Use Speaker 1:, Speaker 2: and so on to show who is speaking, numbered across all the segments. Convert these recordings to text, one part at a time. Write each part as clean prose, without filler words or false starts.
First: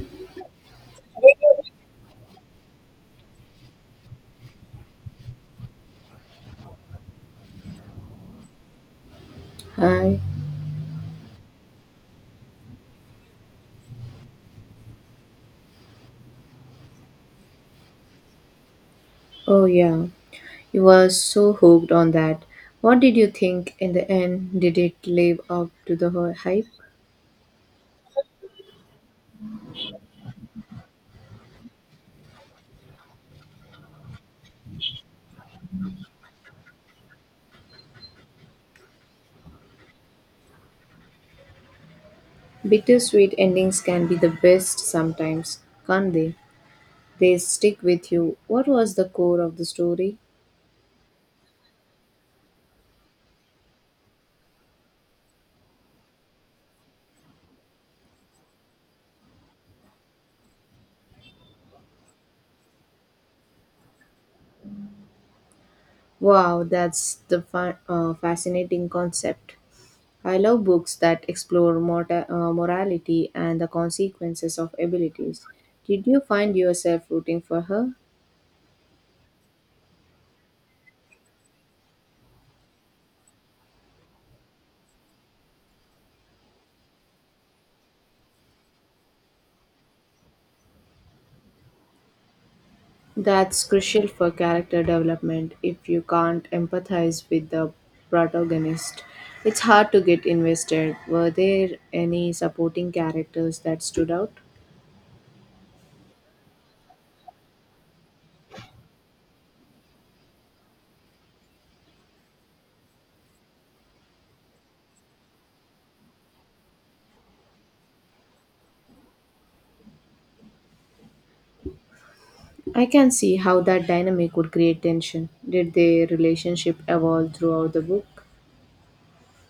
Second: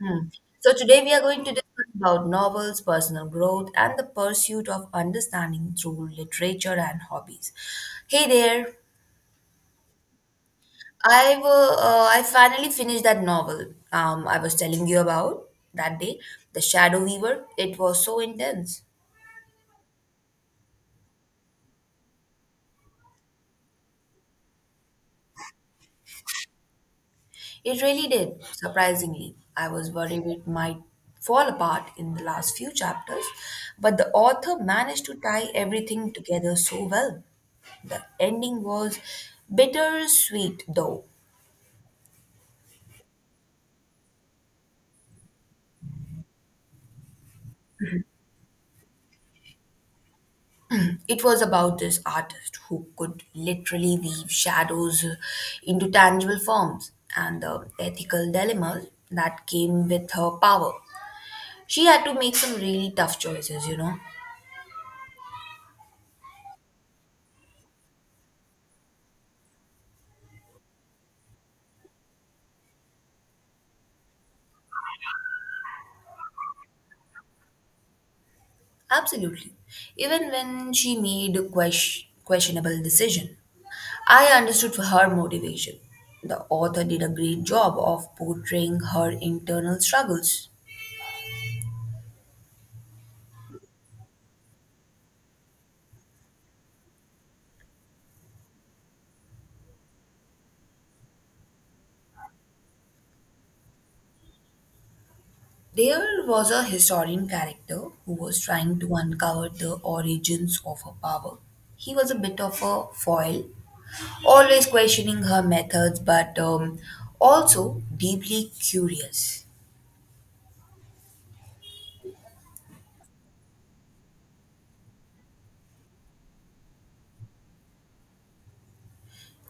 Speaker 1: Hmm. So, today we are going to discuss about novels, personal growth, and the pursuit of understanding through literature and hobbies. Hey there,
Speaker 2: Hi.
Speaker 1: I finally finished that novel I was telling you about that day, The Shadow Weaver. It was so intense.
Speaker 2: Oh, yeah. You were so hooked on that. What did you think in the end? Did it live up to the hype?
Speaker 1: It really did, surprisingly. I was worried it might fall apart in the last few chapters, but the author managed to tie everything together so well. The ending was bittersweet, though.
Speaker 2: Bittersweet endings can be the best sometimes, can't they? They stick with you. What was the core of the story?
Speaker 1: It was about this artist who could literally weave shadows into tangible forms and the ethical dilemmas that came with her power. She had to make some really tough choices, you know.
Speaker 2: Wow, that's the fascinating concept. I love books that explore morality and the consequences of abilities. Did you find yourself rooting for her?
Speaker 1: Absolutely. Even when she made a questionable decision, I understood her motivation. The author did a great job of portraying her internal struggles.
Speaker 2: That's crucial for character development. If you can't empathize with the protagonist, it's hard to get invested. Were there any supporting characters that stood out?
Speaker 1: There was a historian character who was trying to uncover the origins of her power. He was a bit of a foil, always questioning her methods, but also deeply curious.
Speaker 2: I can see how that dynamic would create tension. Did their relationship evolve throughout the book?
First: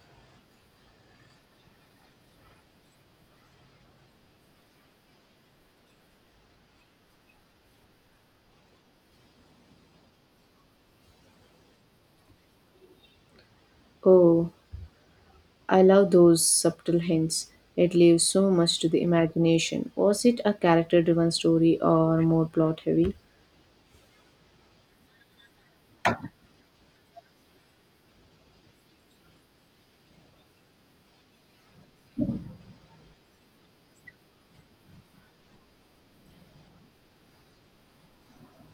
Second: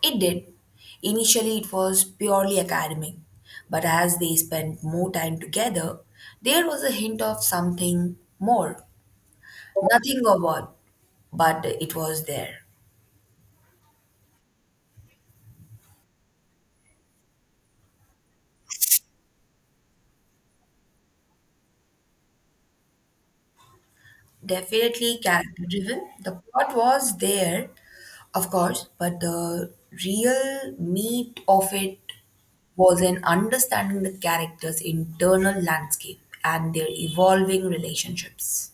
Speaker 1: It did. Initially, it was purely academic, but as they spent more time together, there was a hint of something more. Nothing of what, but it was there.
Speaker 2: Oh, I love those subtle hints. It leaves so much to the imagination. Was it a character driven story or more plot heavy?
Speaker 1: Definitely character driven. The plot was there, of course, but the real meat of it was in understanding the characters' internal landscape and their evolving relationships.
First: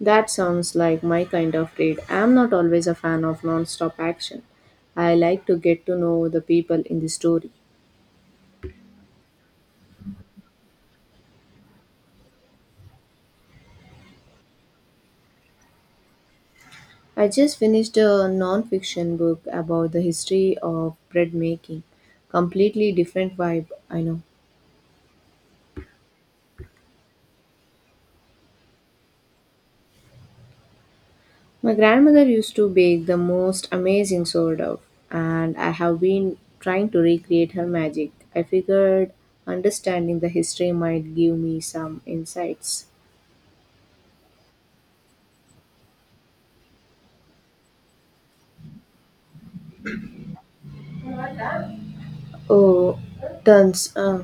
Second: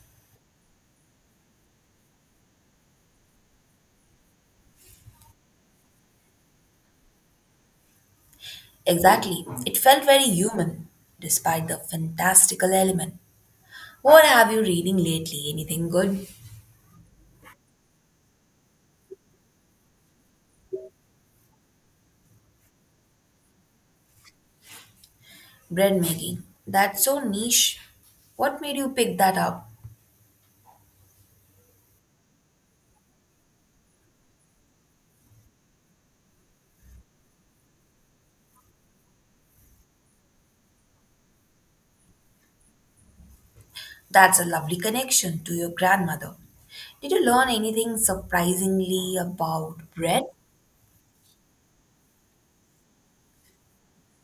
Speaker 2: That sounds like my kind of read. I'm not always a fan of non-stop action. I like to get to know the people in the story.
Speaker 1: Exactly. It felt very human, despite the fantastical element. What have you reading lately? Anything good?
Speaker 2: I just finished a non-fiction book about the history of bread making. Completely different vibe, I know.
Speaker 1: Bread making. That's so niche. What made you pick that up?
Speaker 2: My grandmother used to bake the most amazing sourdough, and I have been trying to recreate her magic. I figured understanding the history might give me some insights.
Speaker 1: That's a lovely connection to your grandmother. Did you learn anything surprisingly about bread?
Speaker 2: Oh, tons. Uh,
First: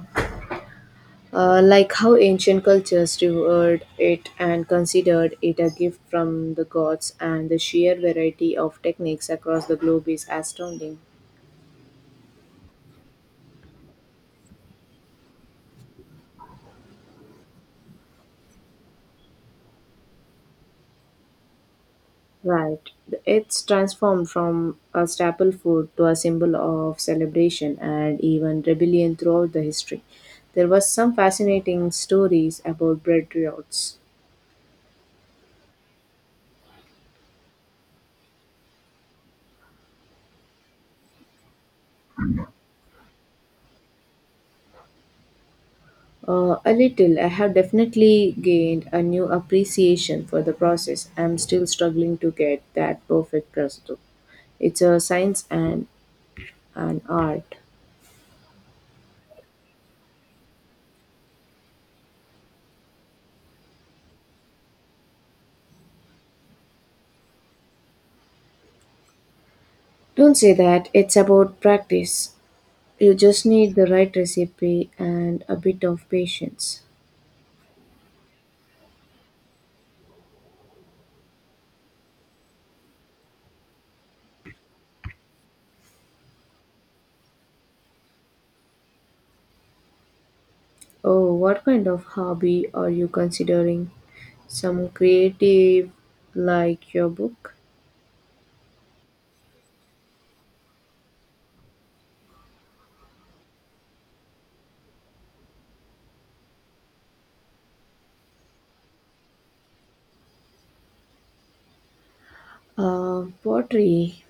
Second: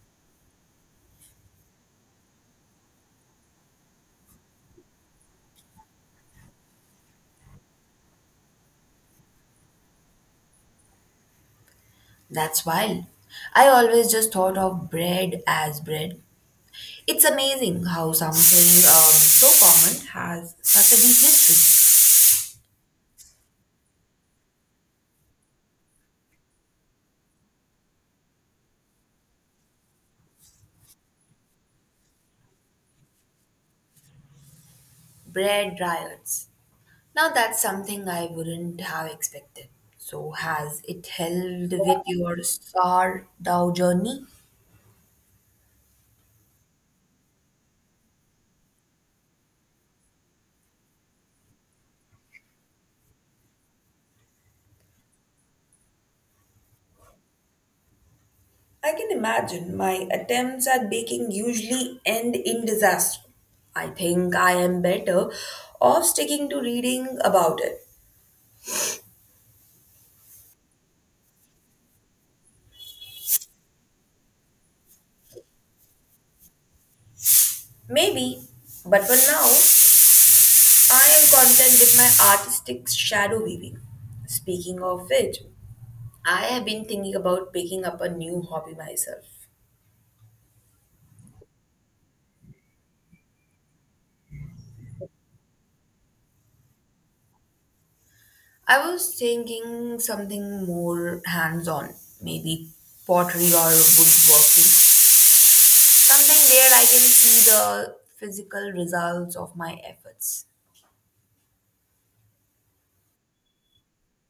Speaker 2: Uh, Like how ancient cultures revered it and considered it a gift from the gods, and the sheer variety of techniques across the globe is astounding.
Speaker 1: That's wild. I always just thought of bread as bread. It's amazing how something so common has such a deep history.
Speaker 2: Right. It's transformed from a staple food to a symbol of celebration and even rebellion throughout the history. There was some fascinating stories about bread riots.
Speaker 1: Bread riots. Now that's something I wouldn't have expected. So has it helped with your sour dough journey?
Speaker 2: A little. I have definitely gained a new appreciation for the process. I'm still struggling to get that perfect prosthetic. It's a science and an art.
Speaker 1: I can imagine my attempts at baking usually end in disaster. I think I am better off sticking to reading about it.
Speaker 2: Don't say that. It's about practice. You just need the right recipe and a bit of patience.
Speaker 1: Maybe, but for now, I am content with my artistic shadow weaving. Speaking of which, I have been thinking about picking up a new hobby myself.
Speaker 2: Oh, what kind of hobby are you considering? Some creative, like your book?
Speaker 1: I was thinking something more hands on, maybe pottery or woodworking. Something where I can see the physical results of my efforts.
Speaker 2: Pottery.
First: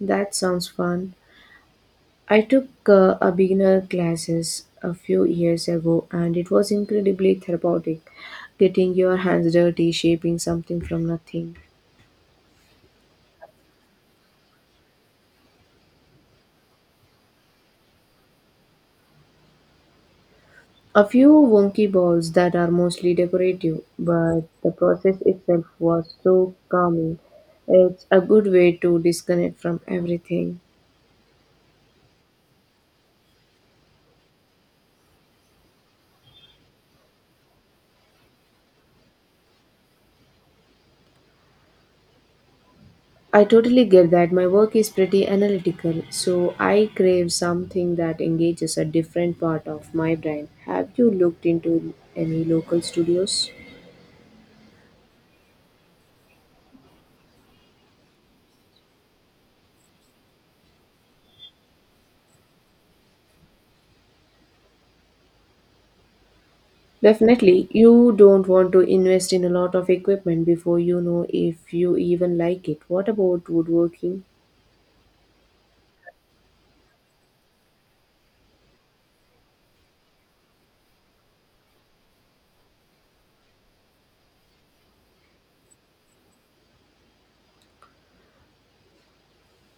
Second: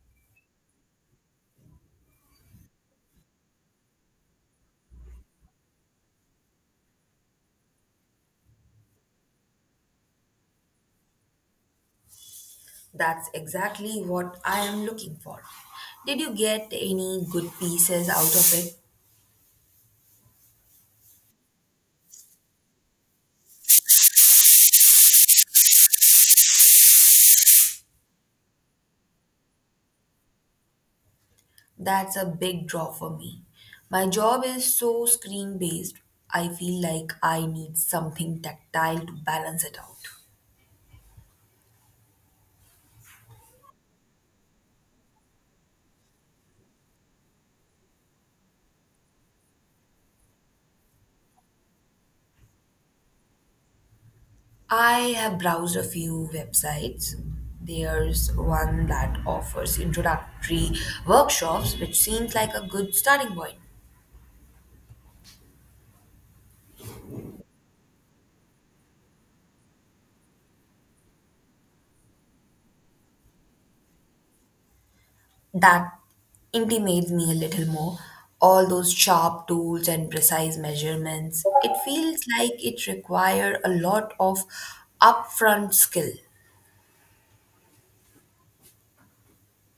Speaker 2: That sounds fun. I took a beginner classes a few years ago and it was incredibly therapeutic. Getting your hands dirty, shaping something from nothing.
Speaker 1: That's exactly what I am looking for. Did you get any good pieces out of it?
Speaker 2: A few wonky balls that are mostly decorative, but the process itself was so calming. It's a good way to disconnect from everything.
Speaker 1: That's a big draw for me. My job is so screen based, I feel like I need something tactile to balance it out.
Speaker 2: I totally get that my work is pretty analytical, so I crave something that engages a different part of my brain. Have you looked into any local studios?
Speaker 1: I have browsed a few websites. There's one that offers introductory workshops, which seems like a good starting point.
Speaker 2: Definitely, you don't want to invest in a lot of equipment before you know if you even like it. What about woodworking?
Speaker 1: That intimates me a little more. All those sharp tools and precise measurements. It feels like it requires a lot of upfront skill.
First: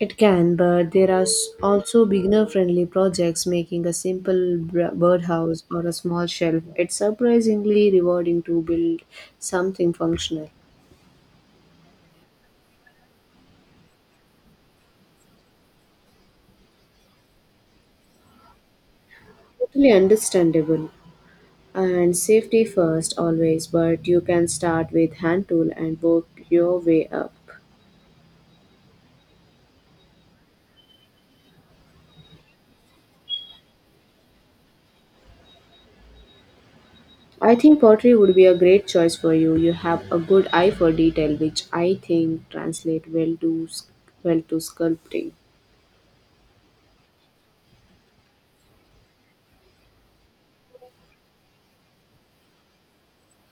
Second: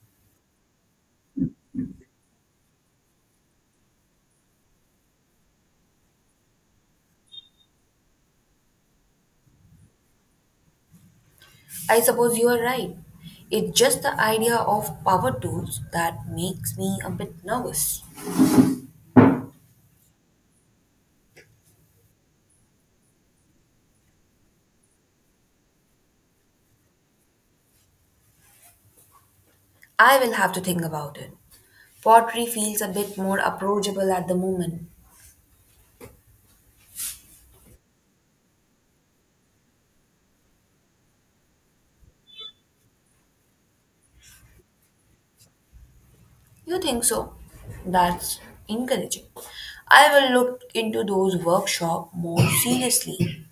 Speaker 2: It can, but there are also beginner friendly projects making a simple birdhouse or a small shelf. It's surprisingly rewarding to build something functional.
Speaker 1: I suppose you are right. It's just the idea of power tools that makes me a bit nervous.
Speaker 2: Totally understandable and safety first always, but you can start with hand tool and work your way up.
Speaker 1: I will have to think about it. Pottery feels a bit more approachable at the moment.
Speaker 2: I think pottery would be a great choice for you. You have a good eye for detail, which I think translate well to sculpting.
Speaker 1: You think so? That's encouraging. I will look into those workshop more seriously.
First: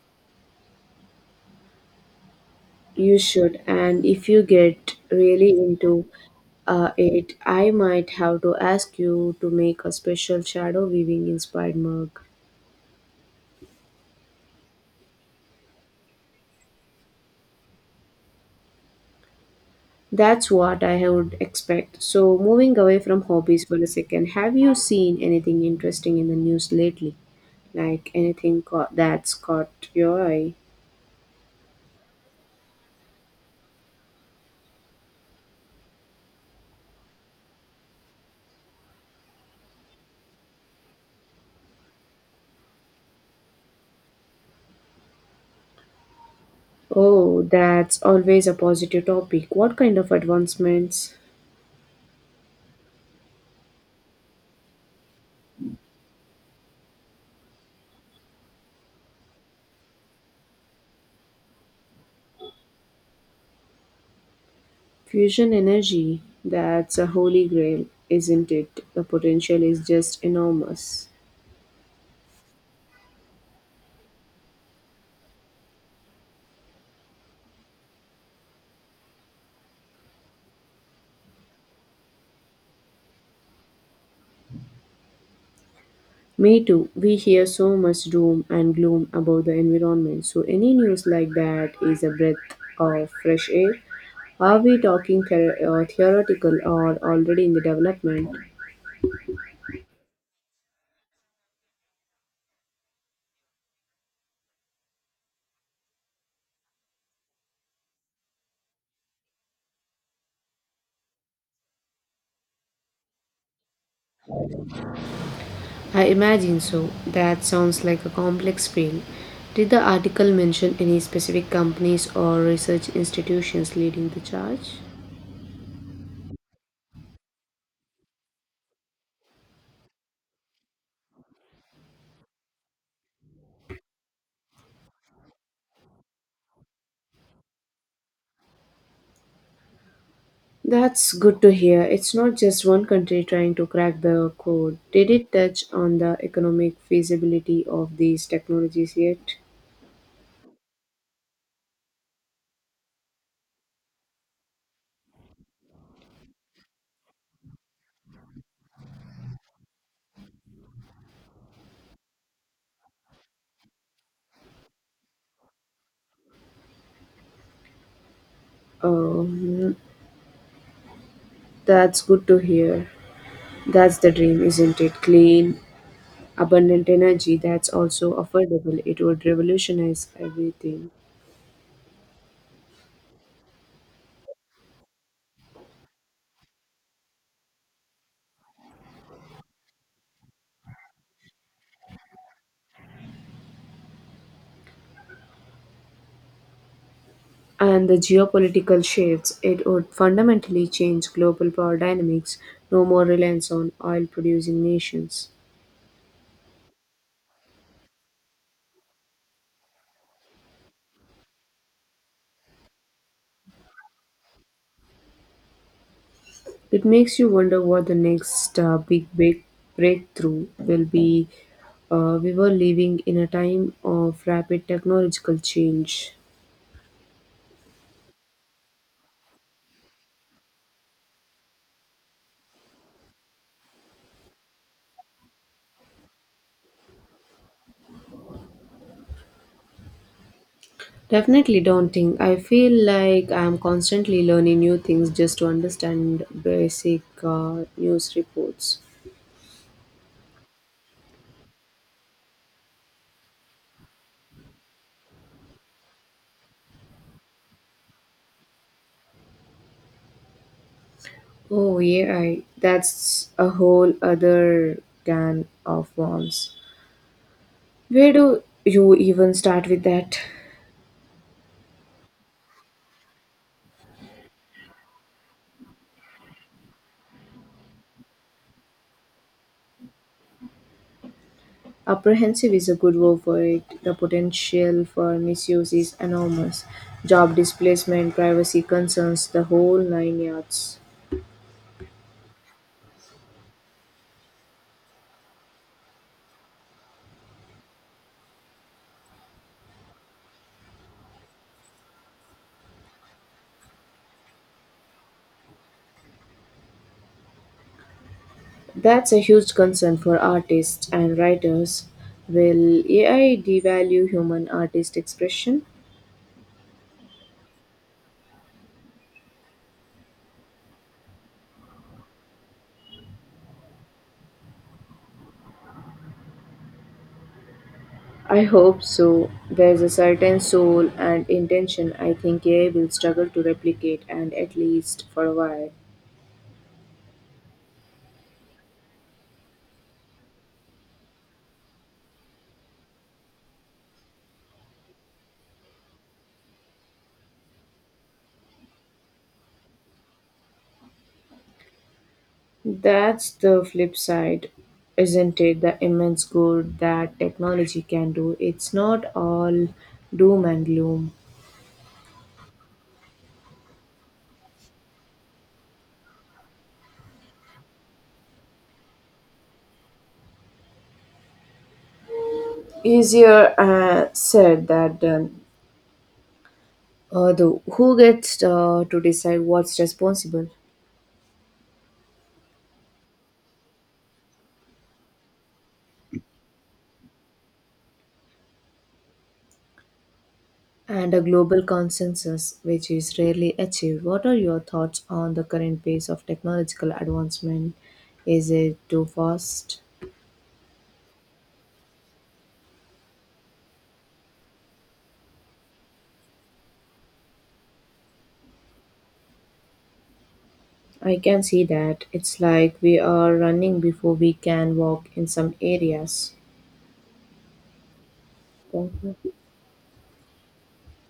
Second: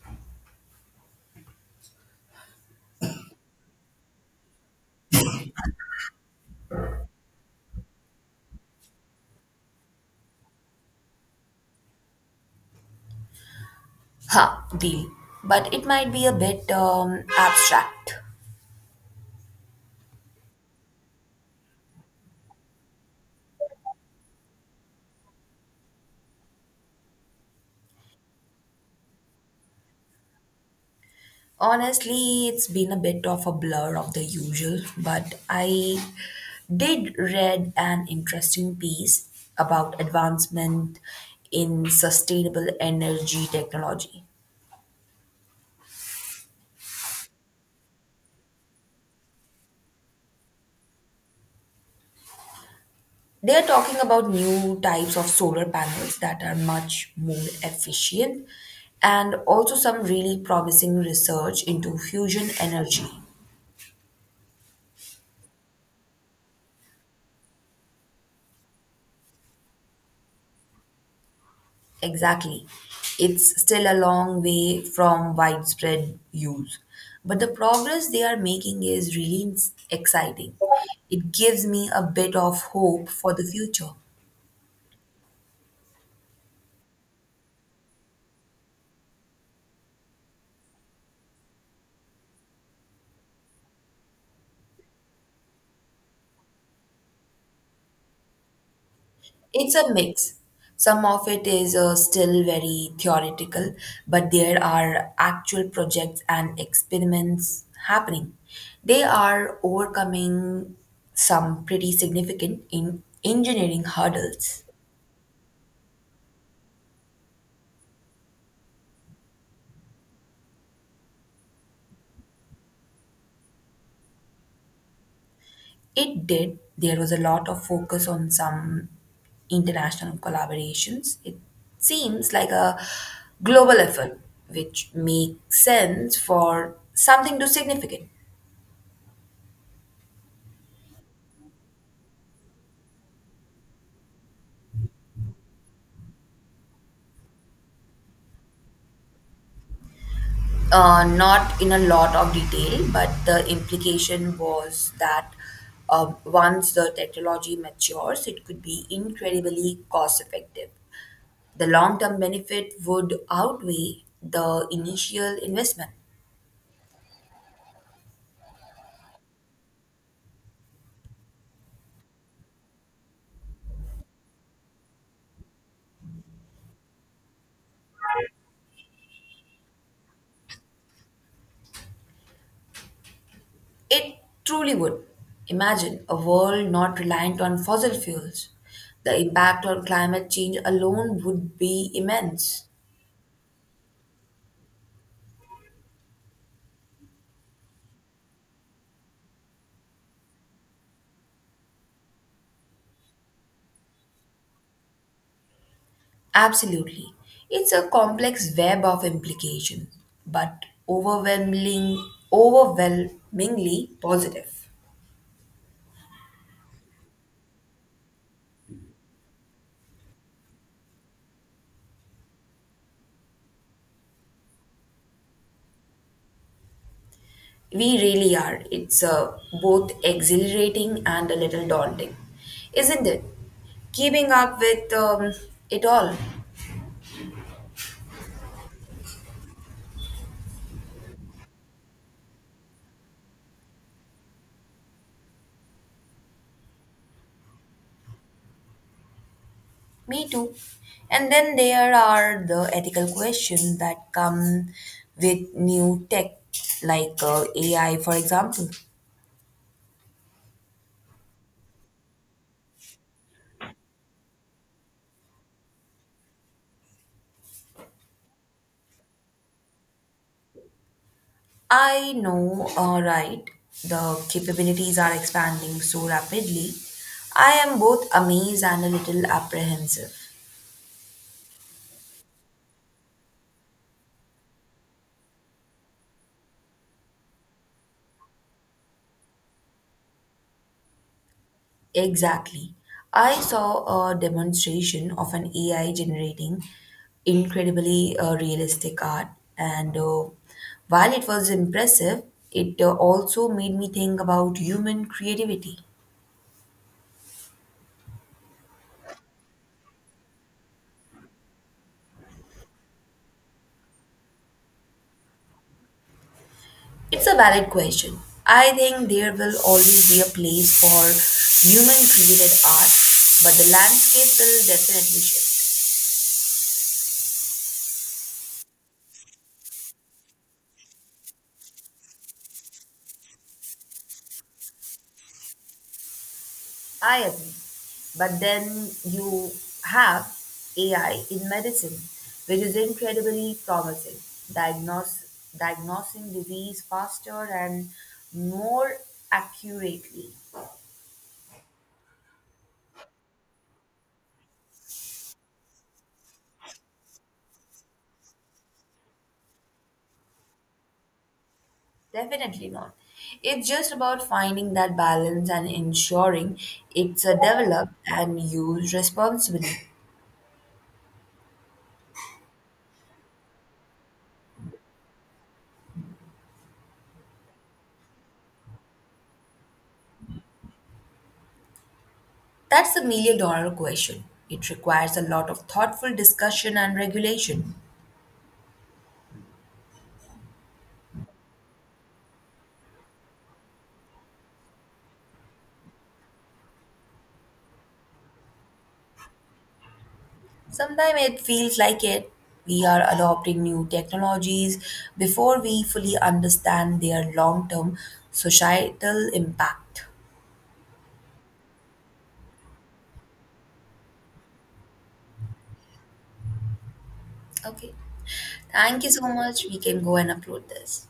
Speaker 2: You should, and if you get really into it, I might have to ask you to make a special shadow weaving inspired mug.
Speaker 1: Ha, deal. But it might be a bit abstract.
Speaker 2: That's what I would expect. So, moving away from hobbies for a second, have you seen anything interesting in the news lately? Like anything that's caught your eye?
Speaker 1: Honestly, it's been a bit of a blur of the usual, but I did read an interesting piece about advancement in sustainable energy technology.
Speaker 2: Oh, that's always a positive topic. What kind of advancements?
Speaker 1: They are talking about new types of solar panels that are much more efficient and also some really promising research into fusion energy.
Speaker 2: Fusion energy, that's a holy grail, isn't it? The potential is just enormous.
Speaker 1: Exactly. It's still a long way from widespread use, but the progress they are making is really exciting. It gives me a bit of hope for the future.
Speaker 2: Me too. We hear so much doom and gloom about the environment, so any news like that is a breath of fresh air. Are we talking theoretical or already in the development?
Speaker 1: It's a mix. Some of it is still very theoretical, but there are actual projects and experiments happening. They are overcoming some pretty significant in engineering hurdles.
Speaker 2: I imagine so. That sounds like a complex field. Did the article mention any specific companies or research institutions leading the charge?
Speaker 1: It did. There was a lot of focus on some international collaborations. It seems like a global effort, which makes sense for something to significant.
Speaker 2: That's good to hear. It's not just one country trying to crack the code. Did it touch on the economic feasibility of these technologies yet?
Speaker 1: Not in a lot of detail, but the implication was that once the technology matures, it could be incredibly cost effective. The long term benefit would outweigh the initial investment.
Speaker 2: Um, that's good to hear. That's the dream, isn't it? Clean, abundant energy that's also affordable. It would revolutionize everything.
Speaker 1: It truly would. Imagine a world not reliant on fossil fuels. The impact on climate change alone would be immense.
Speaker 2: And the geopolitical shifts, it would fundamentally change global power dynamics, no more reliance on oil producing nations.
Speaker 1: Absolutely. It's a complex web of implications, but overwhelmingly positive.
Speaker 2: It makes you wonder what the next big breakthrough will be. We were living in a time of rapid technological change.
Speaker 1: We really are. It's both exhilarating and a little daunting, isn't it? Keeping up with it all.
Speaker 2: Definitely daunting. I feel like I'm constantly learning new things just to understand basic news reports.
Speaker 1: Me too. And then there are the ethical questions that come with new tech, like AI, for example.
Speaker 2: Oh, AI. That's a whole other can of worms. Where do you even start with that?
Speaker 1: I know, right? The capabilities are expanding so rapidly. I am both amazed and a little apprehensive.
Speaker 2: Apprehensive is a good word for it. The potential for misuse is enormous. Job displacement, privacy concerns, the whole nine yards.
Speaker 1: Exactly. I saw a demonstration of an AI generating incredibly realistic art, and while it was impressive, it also made me think about human creativity.
Speaker 2: That's a huge concern for artists and writers. Will AI devalue human artist expression?
Speaker 1: It's a valid question. I think there will always be a place for human created art, but the landscape will definitely shift.
Speaker 2: I hope so. There's a certain soul and intention I think AI will struggle to replicate, and at least for a while.
Speaker 1: I agree. But then you have AI in medicine, which is incredibly promising, diagnose, diagnosing disease faster and more accurately.
Speaker 2: That's the flip side, isn't it? The immense good that technology can do. It's not all doom and gloom.
Speaker 1: Definitely not. It's just about finding that balance and ensuring it's a developed and used responsibly.
Speaker 2: Easier said than done. Although, who gets to decide what's responsible?
Speaker 1: That's the million dollar question. It requires a lot of thoughtful discussion and regulation.
Speaker 2: And a global consensus, which is rarely achieved. What are your thoughts on the current pace of technological advancement? Is it too fast?
Speaker 1: Sometimes it feels like it. We are adopting new technologies before we fully understand their long term societal impact.
Speaker 2: I can see that. It's like we are running before we can walk in some areas.
Speaker 1: Okay. Thank you so
Speaker 2: Okay.
Speaker 1: much. We can go and upload this.